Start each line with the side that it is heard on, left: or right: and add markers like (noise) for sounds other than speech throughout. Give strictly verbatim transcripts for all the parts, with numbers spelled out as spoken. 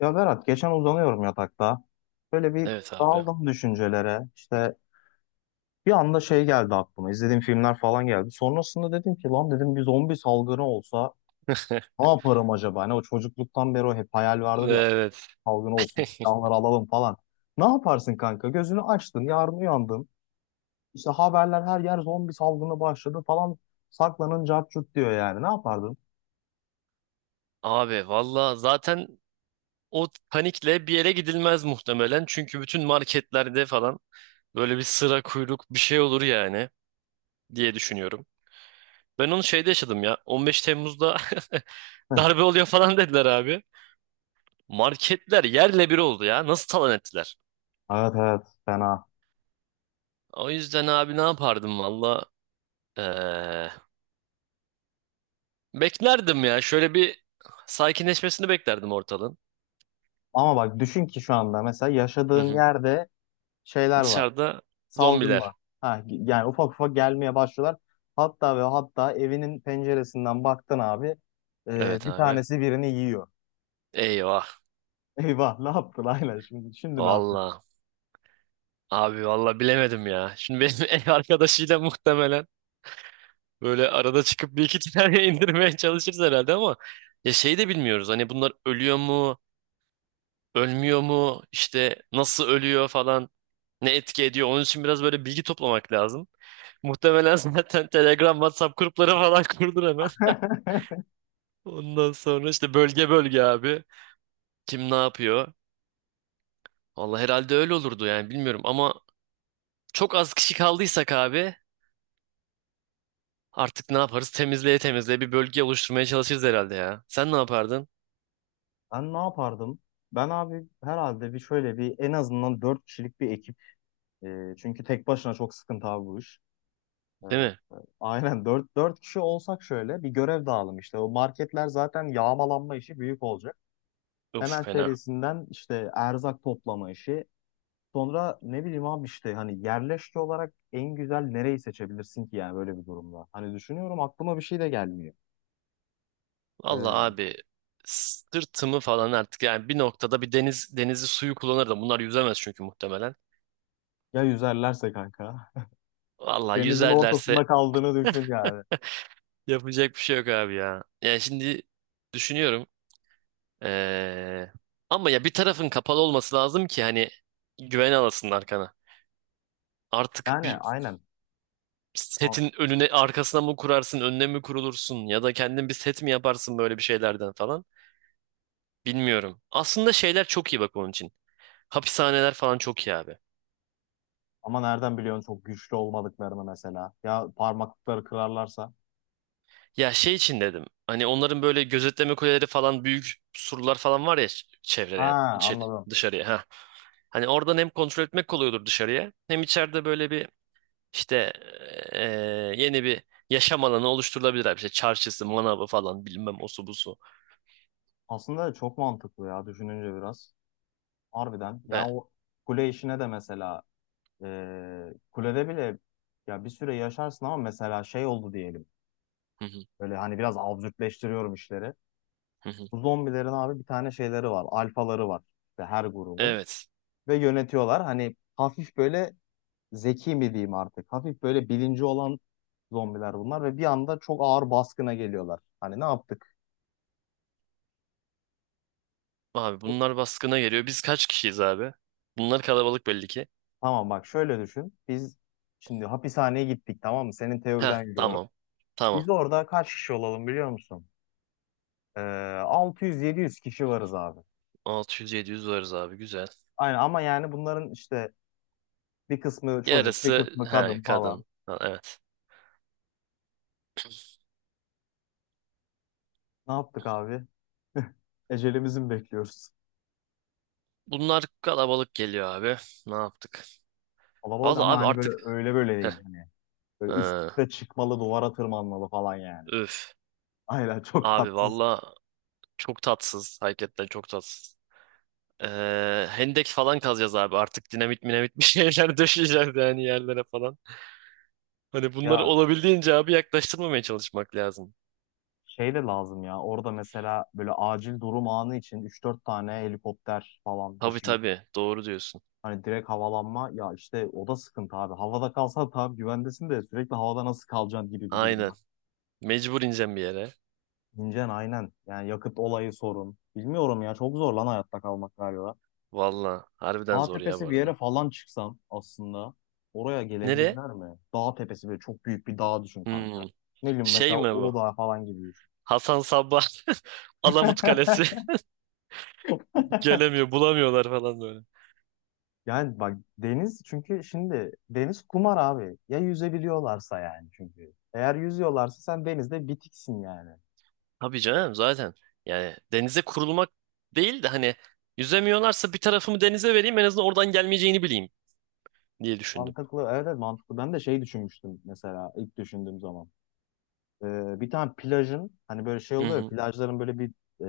left: Ya Berat geçen uzanıyorum yatakta. Böyle bir
right: Evet abi.
left: daldım düşüncelere. İşte bir anda şey geldi aklıma. İzlediğim filmler falan geldi. Sonrasında dedim ki lan dedim bir zombi salgını olsa ne
right: (laughs)
left: yaparım acaba? Hani o çocukluktan beri o hep hayal vardır ya.
right: Evet.
left: Salgın olsun
right: (laughs)
left: silahları alalım falan. Ne yaparsın kanka? Gözünü açtın yarın uyandın. İşte haberler her yer zombi salgını başladı falan. Saklanın cart curt diyor yani. Ne yapardın?
right: Abi valla zaten o panikle bir yere gidilmez muhtemelen. Çünkü bütün marketlerde falan böyle bir sıra kuyruk bir şey olur yani diye düşünüyorum. Ben onu şeyde yaşadım ya. on beş Temmuz'da (laughs)
left: Heh.
right: darbe oluyor falan dediler abi. Marketler yerle bir oldu ya. Nasıl talan ettiler?
left: Evet, evet, fena.
right: O yüzden abi ne yapardım valla? Ee, Beklerdim ya. Şöyle bir sakinleşmesini beklerdim ortalığın.
left: Ama bak düşün ki şu anda mesela
right: Hı
left: yaşadığın
right: hı.
left: yerde şeyler var.
right: Dışarıda
left: Salgın
right: zombiler.
left: var. Ha, yani ufak ufak gelmeye başlıyorlar. Hatta ve hatta evinin penceresinden baktın abi, e,
right: Evet
left: bir
right: abi.
left: tanesi birini yiyor.
right: Eyvah.
left: (laughs) Eyvah ne yaptın? Aynen, şimdi, şimdi ne yapıyorsun?
right: Valla. Abi valla bilemedim ya. Şimdi benim (laughs) ev arkadaşıyla muhtemelen böyle arada çıkıp bir iki tane (laughs) indirmeye çalışırız herhalde ama ya şey de bilmiyoruz. Hani bunlar ölüyor mu? Ölmüyor mu? İşte nasıl ölüyor falan. Ne etki ediyor? Onun için biraz böyle bilgi toplamak lazım. Muhtemelen (laughs) zaten Telegram, WhatsApp grupları falan (laughs) kurdur hemen. Ondan sonra işte bölge bölge abi. Kim ne yapıyor? Valla herhalde öyle olurdu yani bilmiyorum ama çok az kişi kaldıysak abi, artık ne yaparız? Temizleye temizleye bir bölge oluşturmaya çalışırız herhalde ya. Sen ne yapardın?
left: Ben ne yapardım? Ben abi herhalde bir şöyle bir en azından dört kişilik bir ekip. E, çünkü tek başına çok sıkıntı abi bu iş. E,
right: Değil mi?
left: aynen dört, dört kişi olsak şöyle bir görev dağılım işte. O marketler zaten yağmalanma işi büyük olacak.
right: Of
left: Hemen
right: fena.
left: serisinden işte erzak toplama işi. Sonra ne bileyim abi, işte hani yerleşke olarak en güzel nereyi seçebilirsin ki yani böyle bir durumda. Hani düşünüyorum, aklıma bir şey de gelmiyor.
right: Vallahi
left: Ee,
right: abi sırtımı falan artık yani bir noktada bir deniz denizi suyu kullanırdım. Bunlar yüzemez çünkü muhtemelen.
left: ya yüzerlerse kanka. (laughs)
right: Vallahi
left: Denizin
right: yüzerlerse
left: ortasında kaldığını düşün yani.
right: yapacak bir şey yok abi ya. Yani şimdi düşünüyorum. Ee, Ama ya bir tarafın kapalı olması lazım ki hani güven alasın arkana. Artık
left: Yani
right: bir
left: aynen. A-
right: setin önüne arkasına mı kurarsın, önüne mi kurulursun ya da kendin bir set mi yaparsın böyle bir şeylerden falan. Bilmiyorum. Aslında şeyler çok iyi bak onun için. Hapishaneler falan çok iyi abi.
left: Ama nereden biliyorsun çok güçlü olmadıklarını mesela. Ya parmaklıkları kırarlarsa.
right: Ya şey için dedim. Hani onların böyle gözetleme kuleleri falan büyük surlar falan var ya ç-
left: Ha,
right: çevreleyen içeri
left: anladım.
right: dışarıya ha. Hani oradan hem kontrol etmek kolay olur dışarıya hem içeride böyle bir işte eee, yeni bir yaşam alanı oluşturulabilir abi. İşte çarşısı, manavı falan bilmem osu busu.
left: Aslında çok mantıklı ya, düşününce biraz. Harbiden.
right: Ve...
left: Yani o kule işine de mesela ee, kulede bile ya bir süre yaşarsın, ama mesela şey oldu diyelim.
right: Hı hı,
left: Böyle hani biraz absürtleştiriyorum işleri.
right: hı hı.
left: Bu zombilerin abi bir tane şeyleri var. Alfaları var. İşte her grubun.
right: Evet.
left: Ve yönetiyorlar. Hani hafif böyle zeki mi diyeyim artık. Hafif böyle bilinci olan zombiler bunlar. Ve bir anda çok ağır baskına geliyorlar. Hani ne yaptık?
right: Abi bunlar baskına geliyor. Biz kaç kişiyiz abi? Bunlar kalabalık belli ki.
left: Tamam, bak şöyle düşün. Biz şimdi hapishaneye gittik, tamam mı? Senin
right: Ha
left: teoriden yürüyorum.
right: tamam. Tamam.
left: Biz orada kaç kişi olalım biliyor musun? Ee, altı yüz yedi yüz kişi varız abi.
right: altı yüz yedi yüz varız abi güzel.
left: Aynen, ama yani bunların işte bir kısmı çocuk, bir
right: Yarısı
left: kısmı
right: he
left: kadın falan.
right: kadın. Ha, evet.
left: Ne yaptık abi? (laughs) Ecelimizi mi bekliyoruz?
right: Bunlar kalabalık geliyor abi. Ne yaptık?
left: Kalabalık,
right: Valla
left: ama
right: abi
left: hani böyle
right: artık
left: öyle böyle
right: heh,
left: değil hani. Böyle üst
right: ee,
left: üste çıkmalı, duvara tırmanmalı falan yani.
right: üf.
left: Aynen, (laughs) çok
right: Abi
left: tatsız.
right: valla çok tatsız. Hakikaten çok tatsız. Ee, hendek falan kazacağız abi. Artık dinamit minamit bir şeyler (laughs) döşeyeceğiz yani yerlere falan. Hani bunları
left: Ya
right: olabildiğince abi yaklaştırmamaya çalışmak lazım.
left: şey de lazım ya. Orada mesela böyle acil durum anı için üç dört tane helikopter falan bir
right: Tabii
left: şey.
right: tabii doğru diyorsun.
left: Hani direkt havalanma ya, işte o da sıkıntı abi. Havada kalsan tamam güvendesin, de sürekli havada nasıl kalacaksın gibi bir durum
right: Aynen.
left: var.
right: Mecbur ineceğim bir yere.
left: İncen aynen. Yani yakıt olayı sorun. Bilmiyorum ya, çok zor lan hayatta kalmak galiba.
right: Valla harbiden
left: Dağ
right: zor ya bu
left: tepesi bir yere
right: arada.
left: falan çıksam aslında, oraya
right: Nereye?
left: gelebilirler mi? Dağ tepesi, böyle çok büyük bir dağ düşün
right: Hmm.
left: kanka. Ne bileyim,
right: Şey
left: mesela
right: mi bu?
left: Uludağ falan gibi düşün.
right: Hasan Sabbah (laughs) Alamut Kalesi (laughs)
left: (laughs)
right: gelemiyor, bulamıyorlar falan böyle.
left: Yani bak, deniz çünkü, şimdi deniz kumar abi. Ya yüzebiliyorlarsa yani çünkü. Eğer yüzüyorlarsa sen denizde bitiksin yani.
right: Tabii canım zaten. Yani denize kurulmak değil de hani yüzemiyorlarsa bir tarafımı denize vereyim en azından oradan gelmeyeceğini bileyim diye düşündüm.
left: Mantıklı, evet, evet, mantıklı. Ben de şey düşünmüştüm mesela, ilk düşündüğüm zaman. Ee, bir tane plajın hani böyle şey
right: Hı
left: oluyor ya,
right: hı,
left: plajların böyle bir e,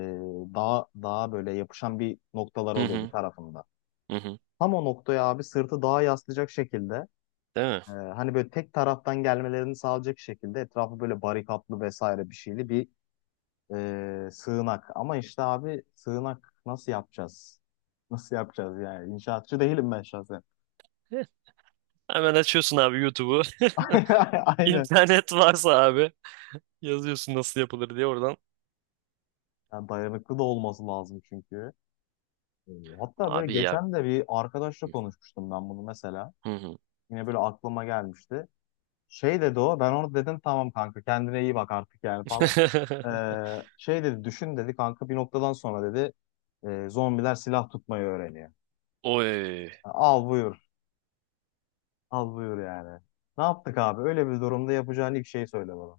left: dağ, dağa böyle yapışan bir noktalar
right: hı
left: oluyor bir
right: hı,
left: tarafında.
right: hı. Hı.
left: Tam o noktaya abi, sırtı dağa yaslayacak şekilde,
right: Değil mi?
left: e, hani böyle tek taraftan gelmelerini sağlayacak şekilde etrafı böyle barikatlı vesaire bir şeyli bir e, sığınak. Ama işte abi, sığınak nasıl yapacağız? Nasıl yapacağız yani? İnşaatçı değilim ben şahsen.
right: Heh. Hemen açıyorsun abi YouTube'u. (laughs)
left: (laughs) Aynen.
right: İnternet varsa abi yazıyorsun nasıl yapılır diye oradan.
left: Yani dayanıklı da olması lazım çünkü. E, Hatta böyle
right: Abi ya.
left: geçen de bir arkadaşla konuşmuştum ben bunu mesela.
right: Hı hı.
left: Yine böyle aklıma gelmişti. Şey dedi o. Ben onu dedim tamam kanka, kendine iyi bak artık yani falan. Ee, şey dedi, düşün dedi kanka, bir noktadan sonra dedi e, zombiler silah tutmayı öğreniyor.
right: (laughs) Oy.
left: Al buyur. Al buyur yani. Ne yaptık abi? Öyle bir durumda yapacağın ilk şeyi söyle bana.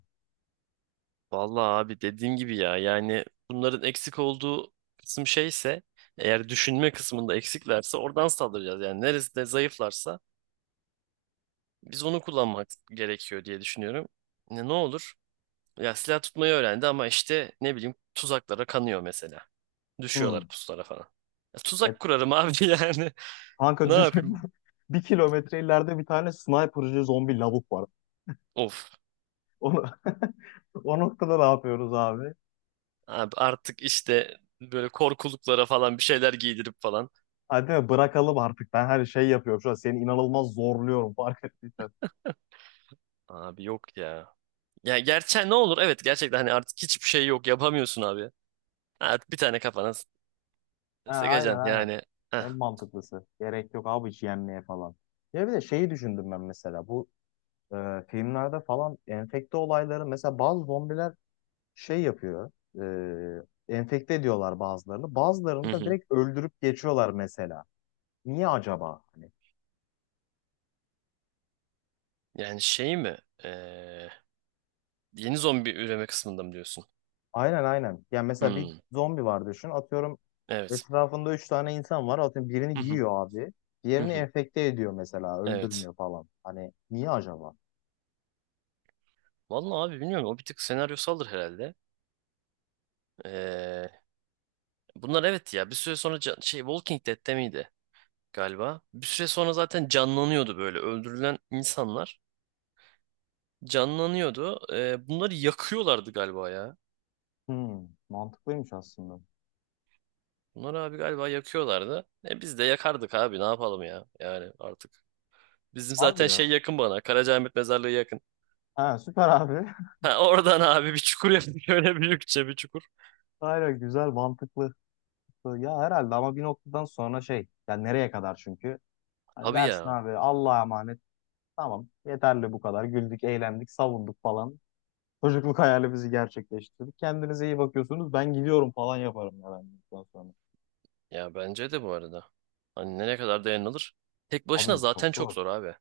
right: Vallahi abi dediğim gibi ya yani bunların eksik olduğu kısım şeyse eğer düşünme kısmında eksiklerse oradan saldıracağız. Yani neresinde zayıflarsa biz onu kullanmak gerekiyor diye düşünüyorum. Ne, ne olur? Ya silah tutmayı öğrendi ama işte ne bileyim tuzaklara kanıyor mesela. Düşüyorlar
left: Hmm.
right: pusulara falan. Ya
left: E,
right: tuzak kurarım abi (laughs) yani. Ne
left: kanka düşün,
right: yapayım?
left: (laughs) bir kilometre ileride bir tane sniper'cı zombi lavuk var.
right: Of.
left: Onu, (laughs) o noktada ne yapıyoruz abi?
right: Abi artık işte böyle korkuluklara falan bir şeyler giydirip falan.
left: Hadi mi bırakalım artık? Ben her şey yapıyorum şu an. Seni inanılmaz zorluyorum fark ettiysen.
right: Abi yok ya. Ya gerçek ne olur? Evet gerçekten hani artık hiçbir şey yok yapamıyorsun abi. Artık bir tane kafana s-
left: Ha, aynen,
right: sıkacaksın
left: aynen.
right: yani.
left: En
right: Heh.
left: mantıklısı. Gerek yok abi hiç yenmeye falan. Ya bir de şeyi düşündüm ben mesela. Bu e, filmlerde falan enfekte olayları, mesela bazı zombiler şey yapıyor. E, enfekte ediyorlar bazılarını. Bazılarını
right: Hı
left: da
right: hı.
left: direkt öldürüp geçiyorlar mesela. Niye acaba? Hani,
right: Yani şey mi? Ee, Yeni zombi üreme kısmında mı diyorsun?
left: aynen, aynen. Ya mesela bir
right: Hmm,
left: zombi var düşün. Atıyorum
right: evet.
left: etrafında üç tane insan var. Atıyorum
right: Hı
left: birini
right: hı.
left: yiyor abi.
right: Hı
left: Diğerini
right: hı.
left: enfekte ediyor mesela.
right: Evet.
left: Öldürmüyor falan. Hani niye acaba?
right: Vallahi abi bilmiyorum o bir tık senaryosaldır herhalde. Ee, Bunlar evet ya bir süre sonra can- şey Walking Dead'te miydi galiba? Bir süre sonra zaten canlanıyordu böyle öldürülen insanlar. Canlanıyordu. Ee, bunları yakıyorlardı galiba ya.
left: Hmm, mantıklıymış aslında.
right: Bunları abi galiba yakıyorlardı. E biz de yakardık abi ne yapalım ya. Yani artık. Bizim
left: Harbi
right: zaten şey
left: ya.
right: yakın bana. Karacaahmet mezarlığı yakın.
left: Ha, süper abi. (laughs)
right: Ha, (laughs) oradan abi bir çukur yaptık. (laughs) Öyle büyükçe bir çukur.
left: Aynen, güzel, mantıklı. Ya herhalde, ama bir noktadan sonra şey, yani nereye kadar çünkü? Hani
right: Abi
left: dersin
right: ya.
left: abi, Allah'a emanet. Tamam, yeterli bu kadar. Güldük, eğlendik, savunduk falan. Çocukluk hayalimizi gerçekleştirdik. Kendinize iyi bakıyorsunuz. Ben gidiyorum falan yaparım ya ben bundan sonra.
right: Ya bence de bu arada. Hani ne kadar dayanılır? Tek başına
left: Abi çok
right: zaten çok
left: zor.
right: zor abi.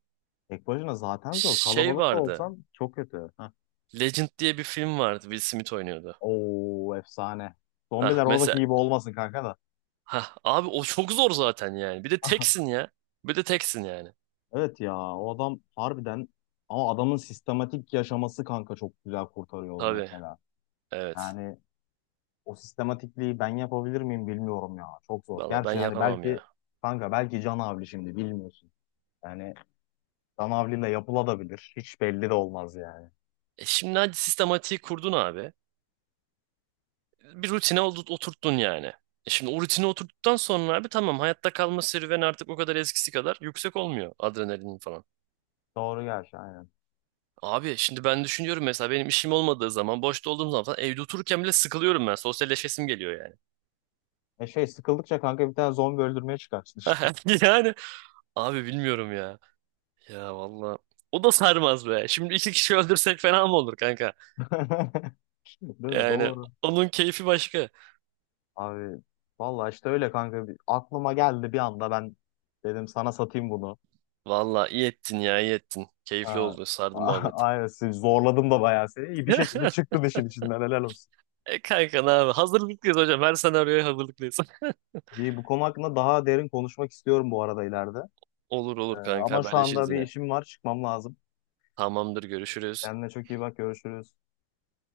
left: Tek başına zaten zor.
right: Şey
left: Kalabalık da
right: vardı.
left: olsan çok kötü. Heh.
right: Legend diye bir film vardı. Will Smith oynuyordu.
left: Oo, efsane.
right: Ha
left: Zombiler oradaki
right: mesela.
left: gibi olmasın kanka da.
right: Ha abi o çok zor zaten yani. Bir de
left: (laughs)
right: teksin ya. Bir de teksin yani.
left: Evet ya, o adam harbiden, ama adamın sistematik yaşaması kanka çok güzel kurtarıyor onu
right: Tabii.
left: mesela.
right: Evet.
left: Yani o sistematikliği ben yapabilir miyim bilmiyorum ya. Çok zor.
right: Valla ben
left: Gerçi yani
right: yapamam
left: belki
right: ya.
left: kanka, belki Can Avli, şimdi bilmiyorsun. Yani Can Avli'yle yapılabilir. Hiç belli de olmaz yani.
right: E şimdi hadi sistematiği kurdun abi. Bir rutine oldu- oturttun yani. E şimdi o rutine oturttuktan sonra abi tamam hayatta kalma serüveni artık o kadar eskisi kadar yüksek olmuyor adrenalin falan.
left: Doğru gerçi, aynen.
right: Abi şimdi ben düşünüyorum mesela benim işim olmadığı zaman boşta olduğum zaman falan evde otururken bile sıkılıyorum ben. Sosyalleşesim geliyor yani.
left: E şey, sıkıldıkça kanka bir tane zombi öldürmeye çıkarsın işte.
right: (laughs) Yani abi bilmiyorum ya. Ya valla. O da sarmaz be. Şimdi iki kişi öldürsek fena mı olur kanka?
left: (laughs) Değil mi?
right: Yani
left: Doğru.
right: onun keyfi başka.
left: Abi vallahi işte öyle kanka. Bir- Aklıma geldi bir anda, ben dedim sana satayım bunu.
right: Valla iyi ettin ya iyi ettin. Keyifli
left: Ha,
right: oldu. Sardı
left: (laughs)
right: muhabbet.
left: aynen, sizi zorladım da bayağı, seni. İyi bir şekilde
right: (laughs)
left: çıktın işin içinden, helal olsun.
right: E kanka ne abi? Hazırlıklıyız hocam. Her senaryoya hazırlıklıyız. (laughs)
left: İyi, bu konu hakkında daha derin konuşmak istiyorum bu arada ileride.
right: Olur
left: Ee,
right: olur kanka
left: ama şu anda
right: haberleşiriz
left: bir
right: yine.
left: işim var, çıkmam lazım.
right: Tamamdır görüşürüz.
left: Kendine çok iyi bak, görüşürüz.